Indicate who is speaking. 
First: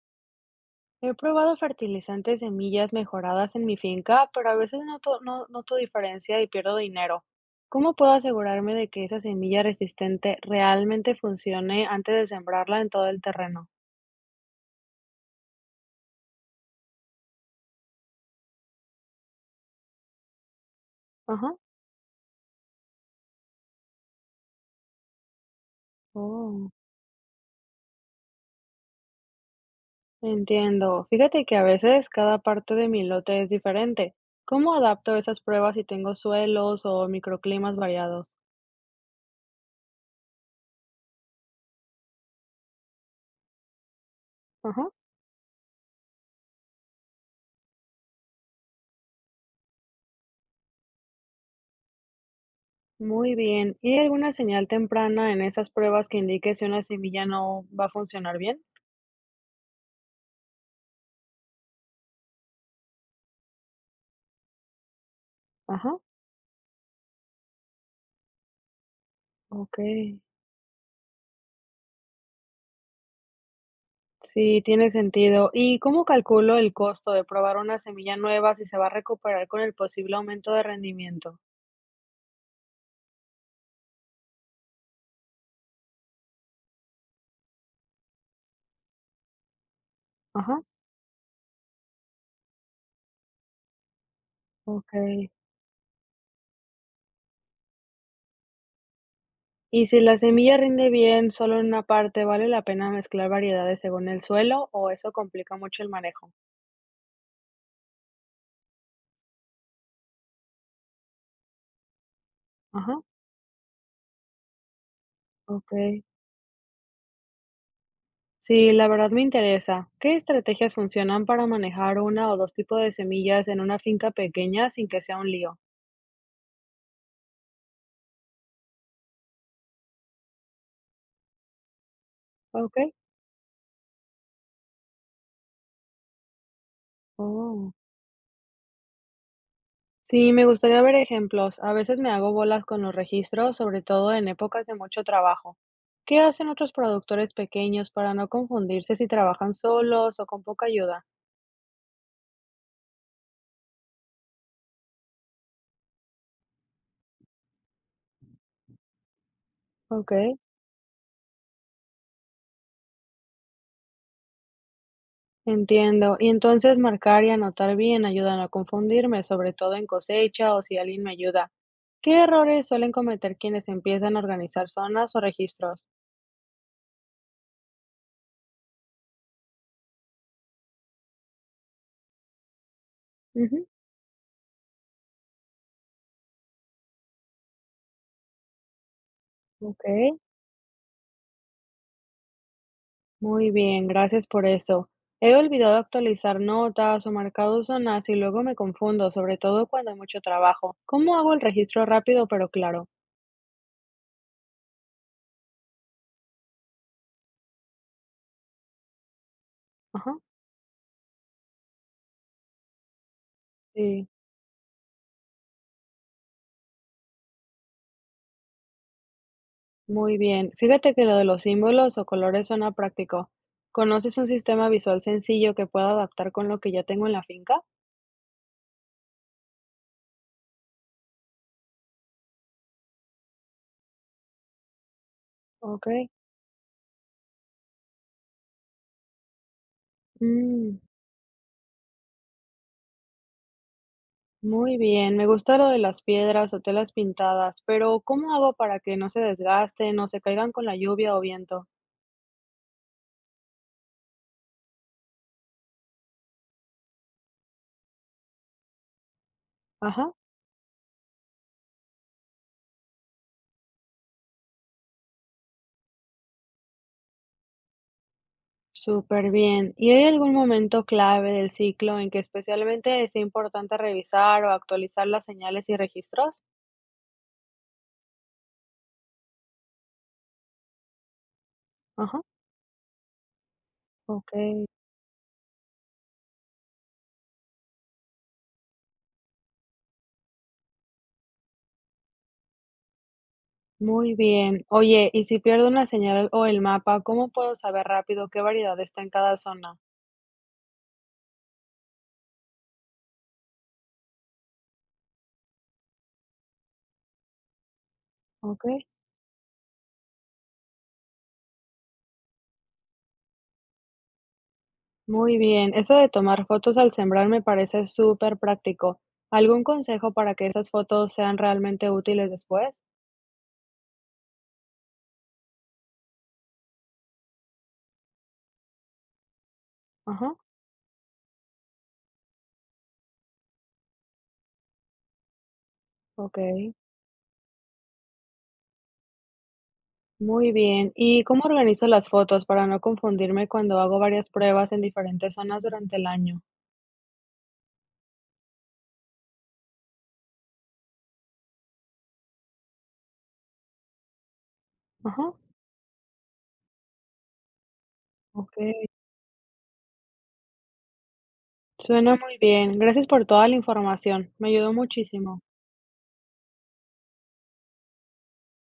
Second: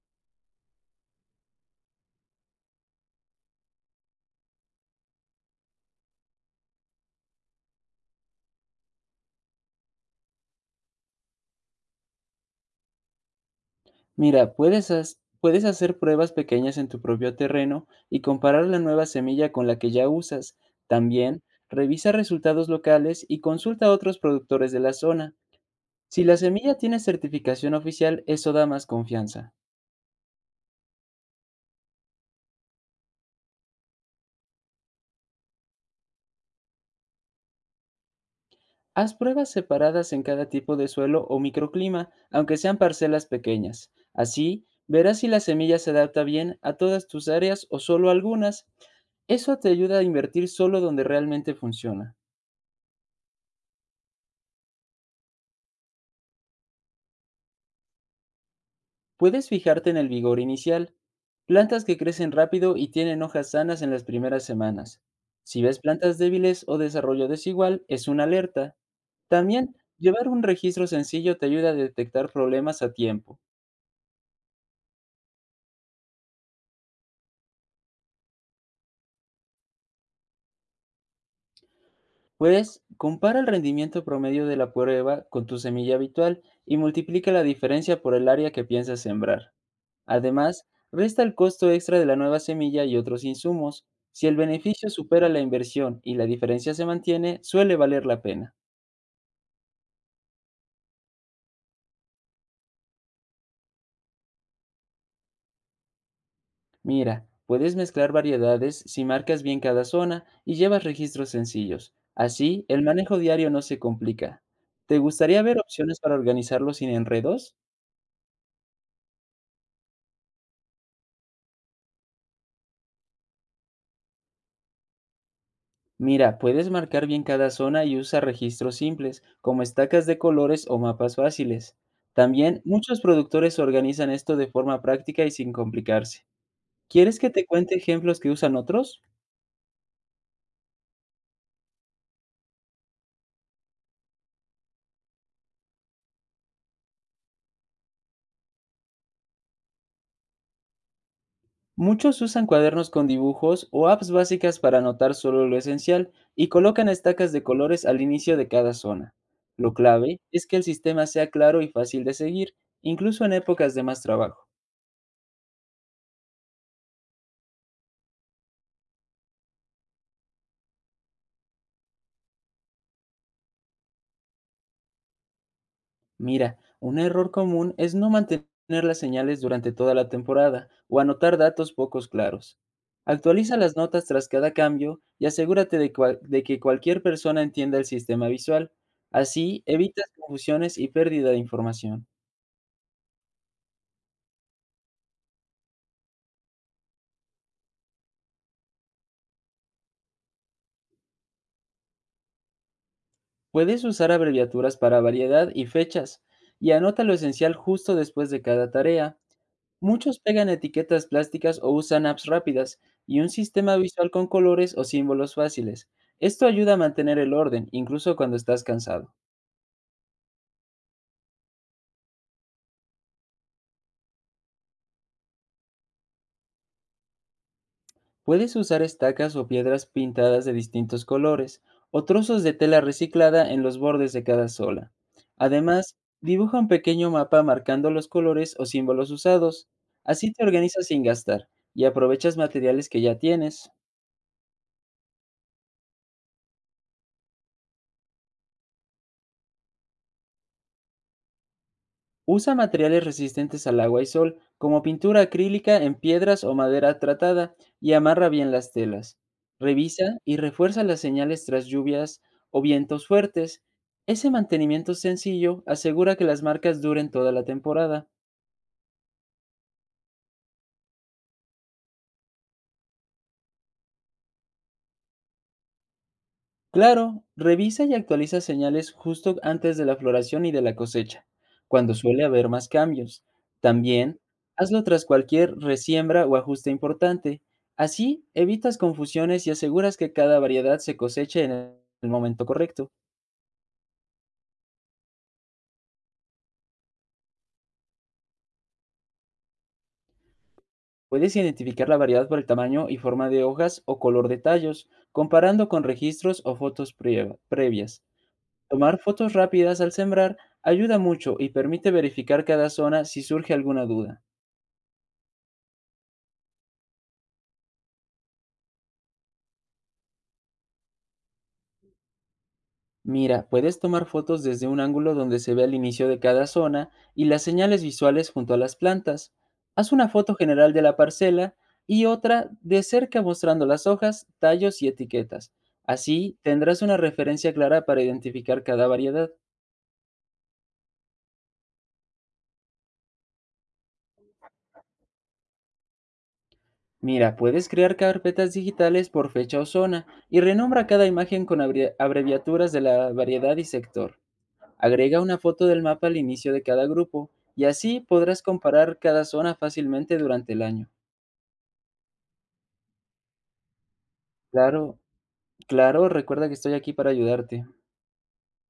Speaker 1: He probado fertilizantes semillas mejoradas en mi finca, pero a veces noto, no noto diferencia y pierdo dinero. ¿Cómo puedo asegurarme de que esa semilla resistente realmente funcione antes de sembrarla en todo el terreno?
Speaker 2: Mira, puedes hacer pruebas pequeñas en tu propio terreno y comparar la nueva semilla con la que ya usas. También
Speaker 1: Ajá.
Speaker 2: revisa resultados locales y consulta a otros productores de la zona. Si la
Speaker 1: Oh,
Speaker 2: semilla tiene certificación oficial, eso da más confianza.
Speaker 1: entiendo. Fíjate que a veces cada parte de mi lote es diferente. ¿Cómo adapto esas pruebas si tengo suelos o microclimas variados?
Speaker 2: Haz pruebas separadas en cada tipo de suelo o microclima, aunque sean parcelas pequeñas. Así,
Speaker 1: Ajá.
Speaker 2: verás si la semilla se adapta bien a todas tus áreas o solo algunas. Eso te ayuda a invertir solo donde realmente funciona.
Speaker 1: Muy bien. ¿Y hay alguna señal temprana en esas pruebas que indique si una semilla no va a funcionar bien?
Speaker 2: Puedes fijarte en el vigor inicial, plantas que crecen rápido y tienen hojas sanas en las primeras semanas. Si ves
Speaker 1: Ajá.
Speaker 2: plantas débiles o desarrollo desigual, es una alerta. También,
Speaker 1: Okey,
Speaker 2: llevar un registro sencillo te ayuda a detectar problemas a tiempo.
Speaker 1: sí, tiene sentido. ¿Y cómo calculo el costo de probar una semilla nueva si se va a recuperar con el posible aumento de rendimiento?
Speaker 2: Pues, compara el rendimiento promedio de la prueba con tu semilla habitual y multiplica la diferencia por el área que piensas sembrar.
Speaker 1: Ajá,
Speaker 2: Además, resta el costo extra de la nueva semilla y otros insumos. Si el beneficio supera
Speaker 1: okey.
Speaker 2: la inversión y la diferencia se mantiene, suele valer la pena.
Speaker 1: Y si la semilla rinde bien solo en una parte, ¿vale la pena mezclar variedades según el suelo o eso complica mucho el manejo?
Speaker 2: Mira, puedes mezclar variedades si marcas bien cada zona y llevas registros sencillos. Así, el
Speaker 1: Ajá,
Speaker 2: manejo diario no se complica. ¿Te gustaría ver opciones
Speaker 1: okey,
Speaker 2: para organizarlo sin enredos?
Speaker 1: sí, la verdad me interesa. ¿Qué estrategias funcionan para manejar una o dos tipos de semillas en una finca pequeña sin que sea un lío?
Speaker 2: Mira, puedes marcar bien cada zona y usa registros simples, como estacas de colores o mapas fáciles. También
Speaker 1: Okey,
Speaker 2: muchos productores organizan esto de forma práctica y sin complicarse. ¿Quieres que te
Speaker 1: oh.
Speaker 2: cuente ejemplos que usan otros?
Speaker 1: Sí, me gustaría ver ejemplos. A veces me hago bolas con los registros, sobre todo en épocas de mucho trabajo. ¿Qué hacen otros productores pequeños para no confundirse si trabajan solos o con poca ayuda?
Speaker 2: Muchos usan cuadernos con dibujos o apps básicas para anotar solo lo esencial y colocan estacas de colores al inicio de cada zona. Lo
Speaker 1: Ok,
Speaker 2: clave es que el sistema sea claro y fácil de seguir, incluso en épocas de más trabajo.
Speaker 1: entiendo. Y entonces marcar y anotar bien ayuda a no confundirme, sobre todo en cosecha o si alguien me ayuda. ¿Qué errores suelen cometer quienes empiezan a organizar zonas o registros?
Speaker 2: Mira, un error común es no mantener las señales durante toda la temporada o anotar datos pocos claros. Actualiza
Speaker 1: Ujú.
Speaker 2: las notas tras cada cambio y asegúrate de que cualquier persona entienda el sistema visual. Así
Speaker 1: Ok.
Speaker 2: evitas confusiones y pérdida de información.
Speaker 1: Muy bien, gracias por eso. He olvidado actualizar notas o marcados zonas y luego me confundo, sobre todo cuando hay mucho trabajo. ¿Cómo hago el registro rápido pero claro?
Speaker 2: Puedes usar abreviaturas para variedad y fechas y anota lo esencial justo después de cada tarea.
Speaker 1: Ajá,
Speaker 2: Muchos pegan etiquetas plásticas o usan apps rápidas y un sistema
Speaker 1: sí,
Speaker 2: visual con colores o símbolos fáciles. Esto ayuda a mantener el orden, incluso cuando estás cansado.
Speaker 1: muy bien. Fíjate que lo de los símbolos o colores suena práctico. ¿Conoces un sistema visual sencillo que pueda adaptar con lo que ya tengo en la finca?
Speaker 2: Puedes usar estacas o piedras pintadas de distintos colores o trozos de tela reciclada en los bordes de cada sola.
Speaker 1: Ok.
Speaker 2: Además, dibuja un pequeño mapa marcando los colores o símbolos usados. Así te
Speaker 1: Mm,
Speaker 2: organizas sin gastar y aprovechas materiales que ya tienes.
Speaker 1: muy bien, me gusta lo de las piedras o telas pintadas, pero ¿cómo hago para que no se desgasten o se caigan con la lluvia o viento?
Speaker 2: Usa materiales resistentes al agua y sol, como pintura acrílica en piedras o madera tratada, y amarra bien las telas.
Speaker 1: Ajá.
Speaker 2: Revisa y refuerza las señales tras lluvias o vientos fuertes. Ese mantenimiento sencillo asegura que las marcas duren toda la temporada.
Speaker 1: Súper bien. ¿Y hay algún momento clave del ciclo en que especialmente sea importante revisar o actualizar las señales y registros?
Speaker 2: Claro, revisa y actualiza señales justo antes de la floración y de la cosecha, cuando
Speaker 1: Ajá,
Speaker 2: suele haber más cambios. También,
Speaker 1: ok,
Speaker 2: hazlo tras cualquier resiembra o ajuste importante. Así evitas confusiones y aseguras que cada variedad se coseche en el momento correcto.
Speaker 1: muy bien. Oye, ¿y si pierdo una señal o el mapa, cómo puedo saber rápido qué variedad está en cada zona?
Speaker 2: Puedes identificar la variedad por el tamaño y forma de hojas o color de tallos, comparando con registros o fotos previas.
Speaker 1: Ok,
Speaker 2: Tomar fotos rápidas al sembrar ayuda mucho y permite verificar cada zona si surge alguna duda.
Speaker 1: muy bien. Eso de tomar fotos al sembrar me parece súper práctico. ¿Algún consejo para que esas fotos sean realmente útiles después?
Speaker 2: Mira, puedes tomar fotos desde un ángulo donde se vea el inicio de cada zona y las señales visuales junto a las plantas. Haz una
Speaker 1: Ajá,
Speaker 2: foto general de la parcela y otra de cerca mostrando las hojas, tallos y etiquetas.
Speaker 1: ok.
Speaker 2: Así tendrás una referencia clara para identificar cada variedad.
Speaker 1: Muy bien. ¿Y cómo organizo las fotos para no confundirme cuando hago varias pruebas en diferentes zonas durante el año?
Speaker 2: Mira, puedes crear carpetas digitales por fecha o zona y renombra cada imagen con abreviaturas de la variedad y sector. Agrega
Speaker 1: Ajá,
Speaker 2: una foto del mapa al inicio de cada grupo y así podrás
Speaker 1: ok.
Speaker 2: comparar cada zona fácilmente durante el año.
Speaker 1: Suena muy bien. Gracias por toda la información. Me ayudó
Speaker 2: Claro,
Speaker 1: muchísimo.
Speaker 2: claro, recuerda que estoy aquí para ayudarte.